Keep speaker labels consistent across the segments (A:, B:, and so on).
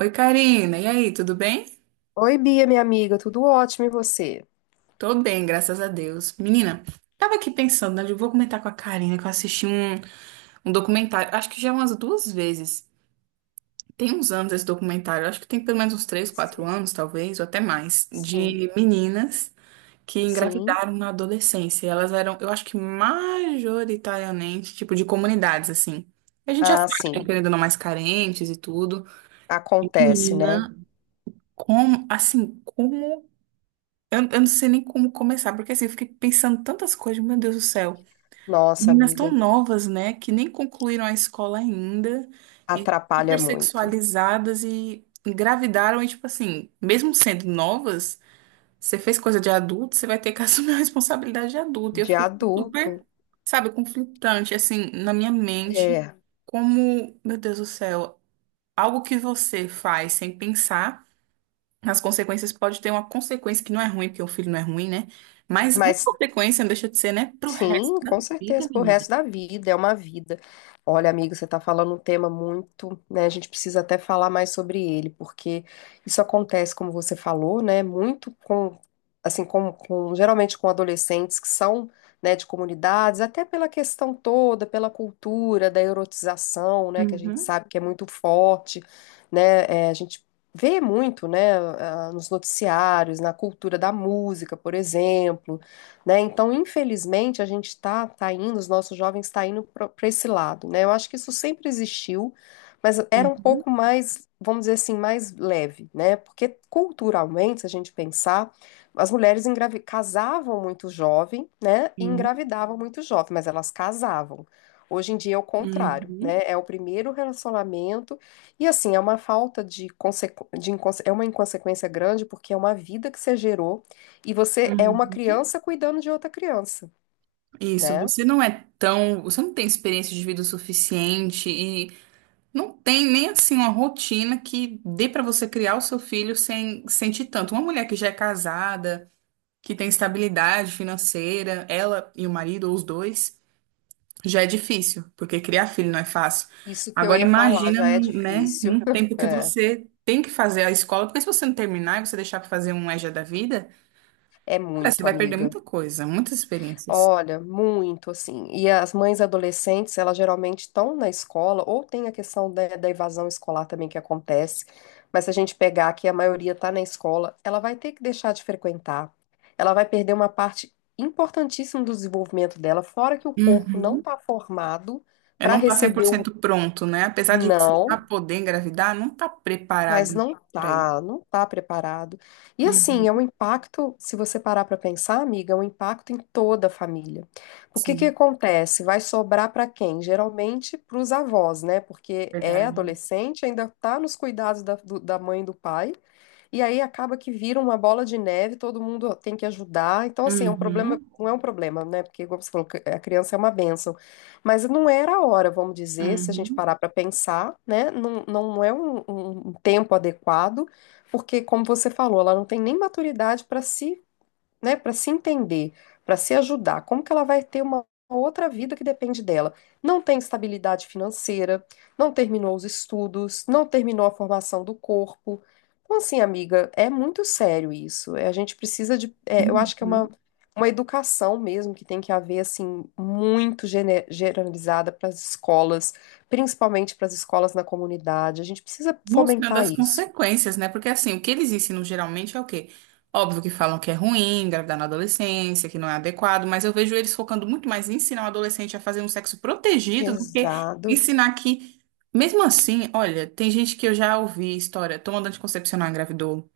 A: Oi, Karina. E aí, tudo bem?
B: Oi, Bia, minha amiga, tudo ótimo e você?
A: Tô bem, graças a Deus. Menina, tava aqui pensando, né? Eu vou comentar com a Karina que eu assisti um documentário, acho que já umas duas vezes. Tem uns anos esse documentário, acho que tem pelo menos uns três, quatro
B: Sim,
A: anos, talvez, ou até mais,
B: sim,
A: de meninas que
B: sim.
A: engravidaram na adolescência. E elas eram, eu acho que majoritariamente, tipo, de comunidades, assim. A gente já
B: Ah,
A: sabe, né,
B: sim.
A: querendo ou não, mais carentes e tudo. E
B: Acontece, né?
A: menina, como, assim, como eu não sei nem como começar, porque assim, eu fiquei pensando tantas coisas, meu Deus do céu.
B: Nossa,
A: Meninas tão
B: amiga,
A: novas, né, que nem concluíram a escola ainda, e
B: atrapalha
A: super
B: muito.
A: sexualizadas e engravidaram, e tipo assim, mesmo sendo novas, você fez coisa de adulto, você vai ter que assumir a responsabilidade de adulto. E eu
B: De
A: fiquei super,
B: adulto,
A: sabe, conflitante, assim, na minha mente,
B: é.
A: como, meu Deus do céu, algo que você faz sem pensar. As consequências pode ter uma consequência que não é ruim, porque o filho não é ruim, né? Mas uma
B: Mas
A: consequência não deixa de ser, né? Pro resto
B: Sim,
A: da
B: com
A: vida,
B: certeza, pro
A: menina.
B: resto da vida, é uma vida. Olha, amigo, você está falando um tema muito, né? A gente precisa até falar mais sobre ele, porque isso acontece, como você falou, né? Muito com, assim, com- geralmente com adolescentes que são, né, de comunidades, até pela questão toda, pela cultura da erotização, né? Que a gente
A: Uhum,
B: sabe que é muito forte, né? A gente vê muito, né? Nos noticiários, na cultura da música, por exemplo, né? Então, infelizmente, a gente está tá indo, os nossos jovens estão indo para esse lado, né? Eu acho que isso sempre existiu, mas era um
A: uhum,
B: pouco mais, vamos dizer assim, mais leve, né? Porque culturalmente, se a gente pensar, as mulheres casavam muito jovem, né? E
A: uhum,
B: engravidavam muito jovem, mas elas casavam. Hoje em dia é o contrário,
A: uhum,
B: né? É o primeiro relacionamento e assim é uma falta de, consequ... de inconse- é uma inconsequência grande porque é uma vida que você gerou e você é uma
A: uhum.
B: criança cuidando de outra criança,
A: Isso,
B: né?
A: você não é tão. Você não tem experiência de vida o suficiente e não tem nem assim uma rotina que dê pra você criar o seu filho sem sentir tanto. Uma mulher que já é casada, que tem estabilidade financeira, ela e o marido, ou os dois. Já é difícil, porque criar filho não é fácil.
B: Isso que eu
A: Agora
B: ia falar,
A: imagina,
B: já é
A: né,
B: difícil.
A: num tempo que
B: É,
A: você tem que fazer a escola, porque se você não terminar e você deixar para fazer um EJA da vida,
B: é
A: cara, você
B: muito,
A: vai perder
B: amiga.
A: muita coisa, muitas experiências.
B: Olha, muito, assim. E as mães adolescentes, elas geralmente estão na escola, ou tem a questão da evasão escolar também que acontece. Mas se a gente pegar que a maioria está na escola, ela vai ter que deixar de frequentar. Ela vai perder uma parte importantíssima do desenvolvimento dela, fora que o corpo não
A: Uhum.
B: está formado
A: É
B: para
A: não tá cem por
B: receber o
A: cento pronto, né? Apesar de você já
B: não.
A: poder engravidar, não tá
B: Mas
A: preparado
B: não
A: para ir.
B: tá, não tá preparado. E
A: Uhum.
B: assim, é um impacto, se você parar para pensar, amiga, é um impacto em toda a família. O que que
A: Sim,
B: acontece? Vai sobrar para quem? Geralmente para os avós, né? Porque é
A: verdade.
B: adolescente, ainda tá nos cuidados da mãe e do pai. E aí acaba que vira uma bola de neve, todo mundo tem que ajudar. Então, assim, é um problema,
A: Uhum.
B: não é um problema, né? Porque, como você falou, que a criança é uma bênção. Mas não era a hora, vamos dizer, se a gente
A: Uhum.
B: parar para pensar, né? Não, não, não é um tempo adequado, porque, como você falou, ela não tem nem maturidade para se, né, para se entender, para se ajudar, como que ela vai ter uma outra vida que depende dela? Não tem estabilidade financeira, não terminou os estudos, não terminou a formação do corpo. Então, assim, amiga, é muito sério isso. A gente precisa de, eu acho que é
A: Uhum.
B: uma educação mesmo que tem que haver, assim, muito generalizada para as escolas, principalmente para as escolas na comunidade. A gente precisa
A: Mostrando
B: fomentar
A: as
B: isso.
A: consequências, né? Porque assim, o que eles ensinam geralmente é o quê? Óbvio que falam que é ruim, engravidar na adolescência, que não é adequado, mas eu vejo eles focando muito mais em ensinar o adolescente a fazer um sexo protegido do que
B: Exato.
A: ensinar que, mesmo assim, olha, tem gente que eu já ouvi história, tomando anticoncepcional engravidou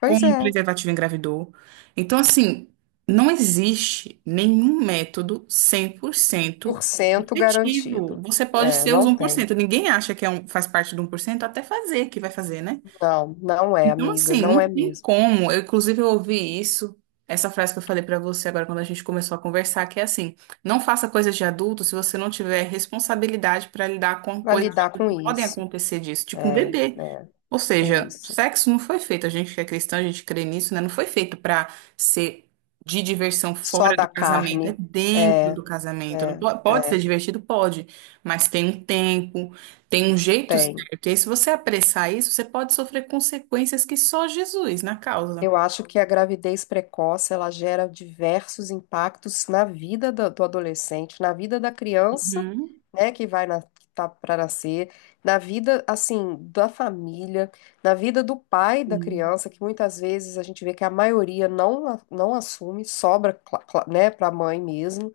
A: com o
B: é.
A: preservativo engravidou. Então, assim, não existe nenhum método 100%
B: Por cento
A: efetivo.
B: garantido.
A: Você pode
B: É,
A: ser os
B: não tem.
A: 1%. Ninguém acha que é um, faz parte do 1% até fazer, que vai fazer, né?
B: Não, não é,
A: Então,
B: amiga,
A: assim,
B: não é
A: não tem
B: mesmo.
A: como. Eu, inclusive, eu ouvi isso, essa frase que eu falei pra você agora quando a gente começou a conversar, que é assim, não faça coisas de adulto se você não tiver responsabilidade pra lidar com
B: Vai
A: coisas de
B: lidar
A: adulto
B: com
A: que podem
B: isso.
A: acontecer disso, tipo um
B: É, é,
A: bebê. Ou
B: é
A: seja,
B: isso.
A: sexo não foi feito, a gente que é cristão, a gente crê nisso, né? Não foi feito para ser de diversão
B: Só
A: fora do
B: da
A: casamento, é
B: carne. É,
A: dentro do casamento. Não
B: é,
A: po- Pode ser
B: é.
A: divertido? Pode, mas tem um tempo, tem um jeito
B: Tem.
A: certo. E aí, se você apressar isso, você pode sofrer consequências que só Jesus na causa.
B: Eu acho que a gravidez precoce ela gera diversos impactos na vida do adolescente, na vida da criança,
A: Uhum.
B: né, que vai na, que tá para nascer, na vida assim da família, na vida do pai da criança, que muitas vezes a gente vê que a maioria não assume, sobra, né, para a mãe mesmo.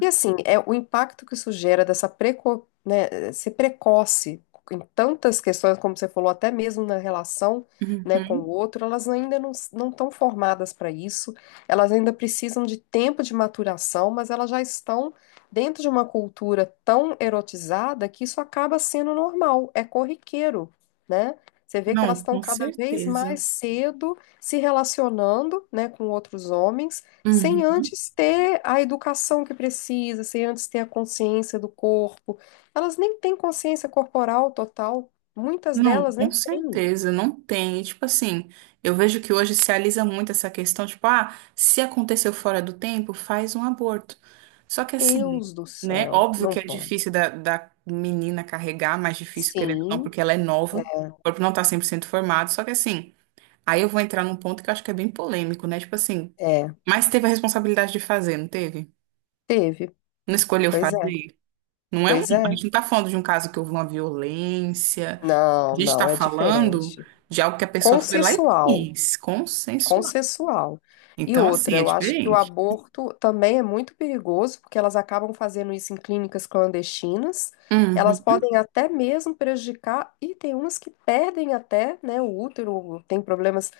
B: E assim, é o impacto que isso gera né, ser precoce em tantas questões, como você falou, até mesmo na relação, né, com o
A: Uhum.
B: outro, elas ainda não estão formadas para isso, elas ainda precisam de tempo de maturação, mas elas já estão dentro de uma cultura tão erotizada que isso acaba sendo normal, é corriqueiro, né? Você vê que elas
A: Não,
B: estão
A: com
B: cada vez
A: certeza.
B: mais cedo se relacionando, né, com outros homens sem
A: Uhum.
B: antes ter a educação que precisa, sem antes ter a consciência do corpo. Elas nem têm consciência corporal total, muitas
A: Não,
B: delas
A: com
B: nem têm.
A: certeza, não tem. E, tipo assim, eu vejo que hoje se alisa muito essa questão, tipo, ah, se aconteceu fora do tempo, faz um aborto. Só que assim,
B: Deus do
A: né,
B: céu,
A: óbvio que
B: não
A: é
B: pode.
A: difícil da menina carregar, mais difícil, querendo ou não,
B: Sim,
A: porque ela é nova, o
B: é,
A: corpo não tá 100% formado, só que assim, aí eu vou entrar num ponto que eu acho que é bem polêmico, né, tipo assim,
B: é.
A: mas teve a responsabilidade de fazer, não teve?
B: Teve.
A: Não escolheu
B: Pois é,
A: fazer? Não é um,
B: pois
A: a
B: é.
A: gente não está falando de um caso que houve uma violência. A
B: Não,
A: gente está
B: não, é
A: falando
B: diferente.
A: de algo que a pessoa foi lá e
B: Consensual,
A: quis, consensual.
B: consensual. E
A: Então, assim,
B: outra,
A: é
B: eu acho que o
A: diferente.
B: aborto também é muito perigoso, porque elas acabam fazendo isso em clínicas clandestinas. Elas
A: Uhum.
B: podem até mesmo prejudicar, e tem umas que perdem até, né, o útero, tem problemas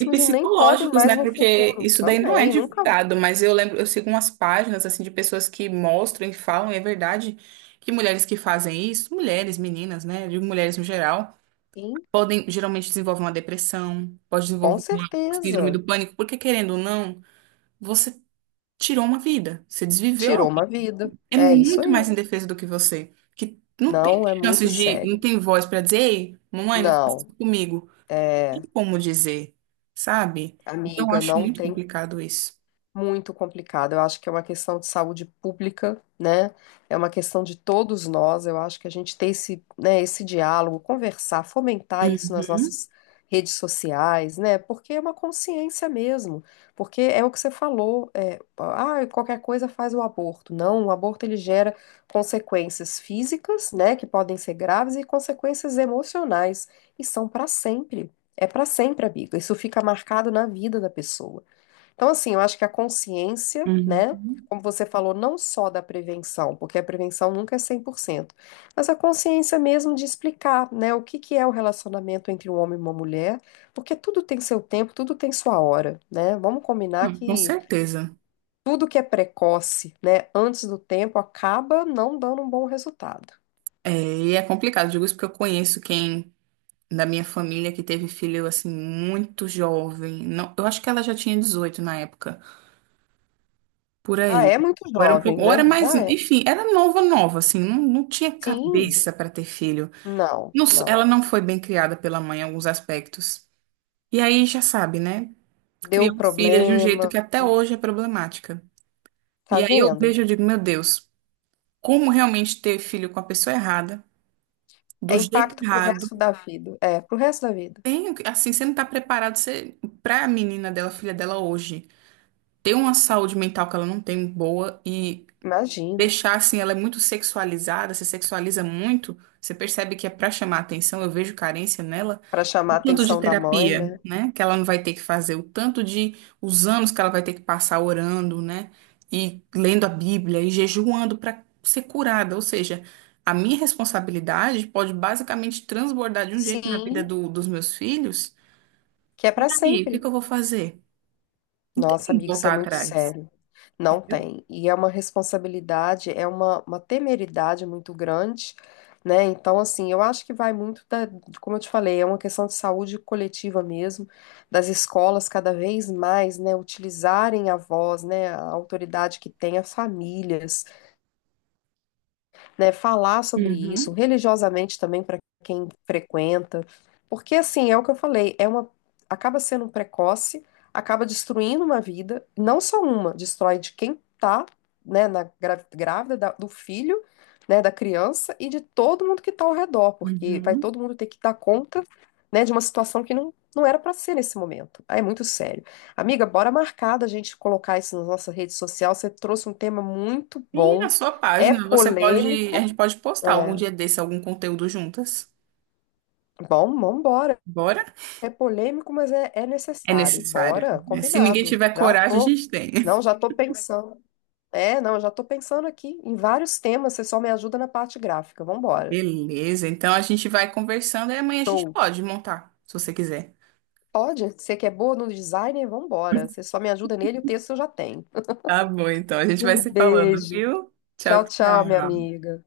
A: E
B: e nem podem
A: psicológicos,
B: mais
A: né?
B: no
A: Porque
B: futuro
A: isso daí não é
B: também. Nunca
A: divulgado, mas eu lembro, eu sigo umas páginas assim de pessoas que mostram e falam, e é verdade que mulheres que fazem isso, mulheres, meninas, né? De mulheres no geral,
B: vi,
A: podem geralmente desenvolver uma depressão, pode
B: com
A: desenvolver uma síndrome
B: certeza.
A: do pânico, porque querendo ou não, você tirou uma vida, você desviveu
B: Tirou uma vida.
A: é
B: É isso
A: muito
B: aí.
A: mais indefesa do que você, que não tem
B: Não, é muito
A: chances de, não
B: sério.
A: tem voz para dizer, ei, mamãe, não faça isso
B: Não,
A: comigo. Tem
B: é,
A: como dizer, sabe? Então, eu
B: amiga,
A: acho
B: não
A: muito
B: tem,
A: complicado isso.
B: muito complicado. Eu acho que é uma questão de saúde pública, né? É uma questão de todos nós. Eu acho que a gente ter esse, né, esse diálogo, conversar, fomentar isso nas
A: Uhum,
B: nossas redes sociais, né? Porque é uma consciência mesmo. Porque é o que você falou, qualquer coisa faz o aborto. Não, o aborto ele gera consequências físicas, né, que podem ser graves e consequências emocionais e são para sempre. É para sempre, amiga. Isso fica marcado na vida da pessoa. Então, assim, eu acho que a consciência, né?
A: uhum.
B: Como você falou, não só da prevenção, porque a prevenção nunca é 100%, mas a consciência mesmo de explicar, né, o que que é o relacionamento entre um homem e uma mulher, porque tudo tem seu tempo, tudo tem sua hora, né? Vamos combinar
A: Não, com
B: que
A: certeza.
B: tudo que é precoce, né, antes do tempo, acaba não dando um bom resultado.
A: É, e é complicado, digo isso porque eu conheço quem da minha família que teve filho assim muito jovem. Não, eu acho que ela já tinha 18 na época, por
B: Ah,
A: aí.
B: é muito
A: Ou era um pouco,
B: jovem,
A: ou era
B: né?
A: mais,
B: Já é.
A: enfim, era nova, nova, assim, não, não tinha
B: Sim,
A: cabeça para ter filho.
B: não,
A: Não, ela
B: não.
A: não foi bem criada pela mãe em alguns aspectos. E aí já sabe, né?
B: Deu
A: Criou filha de um jeito
B: problema,
A: que até hoje é problemática.
B: tá
A: E aí eu
B: vendo?
A: vejo e digo, meu Deus, como realmente ter filho com a pessoa errada, do
B: É
A: jeito
B: impacto pro
A: errado?
B: resto da vida. É, pro resto da vida.
A: Tem, assim, você não tá preparado você, pra menina dela, filha dela hoje, ter uma saúde mental que ela não tem boa e
B: Imagino.
A: deixar assim, ela é muito sexualizada, se sexualiza muito, você percebe que é pra chamar atenção, eu vejo carência nela.
B: Pra chamar a
A: O tanto de
B: atenção da mãe,
A: terapia,
B: né?
A: né? Que ela não vai ter que fazer, o tanto de os anos que ela vai ter que passar orando, né? E lendo a Bíblia e jejuando para ser curada. Ou seja, a minha responsabilidade pode basicamente transbordar de um jeito na vida
B: Sim,
A: dos meus filhos.
B: que é
A: E
B: pra
A: aí, o que que
B: sempre.
A: eu vou fazer? Não tem
B: Nossa,
A: que
B: amigo, isso é
A: voltar
B: muito
A: atrás,
B: sério. Não
A: entendeu?
B: tem. E é uma responsabilidade, é uma temeridade muito grande, né? Então, assim, eu acho que vai muito da, como eu te falei, é uma questão de saúde coletiva mesmo, das escolas cada vez mais, né, utilizarem a voz, né, a autoridade que tem, as famílias, né, falar sobre isso
A: Uhum,
B: religiosamente também para quem frequenta, porque assim, é o que eu falei, é uma, acaba sendo um precoce, acaba destruindo uma vida, não só uma, destrói de quem tá, grávida do filho, né, da criança e de todo mundo que tá ao redor, porque vai
A: uhum.
B: todo mundo ter que dar conta, né, de uma situação que não, não era para ser nesse momento. Ah, é muito sério. Amiga, bora marcar da gente colocar isso na nossa rede social. Você trouxe um tema muito
A: E na
B: bom,
A: sua
B: é
A: página, você pode, a gente
B: polêmico,
A: pode postar algum
B: é,
A: dia desse algum conteúdo juntas.
B: bom, vambora.
A: Bora?
B: É polêmico, mas é
A: É
B: necessário.
A: necessário.
B: Bora,
A: Né? Se ninguém
B: combinado.
A: tiver coragem, a gente tem.
B: Já tô pensando. É, não, eu já tô pensando aqui em vários temas, você só me ajuda na parte gráfica. Vambora.
A: Beleza, então a gente vai conversando e amanhã a gente
B: Show.
A: pode montar, se você quiser.
B: Pode? Você que é boa no design, vambora. Você só me ajuda nele, o texto eu já tenho.
A: Tá bom, então a gente vai
B: Um
A: se falando,
B: beijo.
A: viu? Tchau,
B: Tchau, tchau, minha
A: tchau.
B: amiga.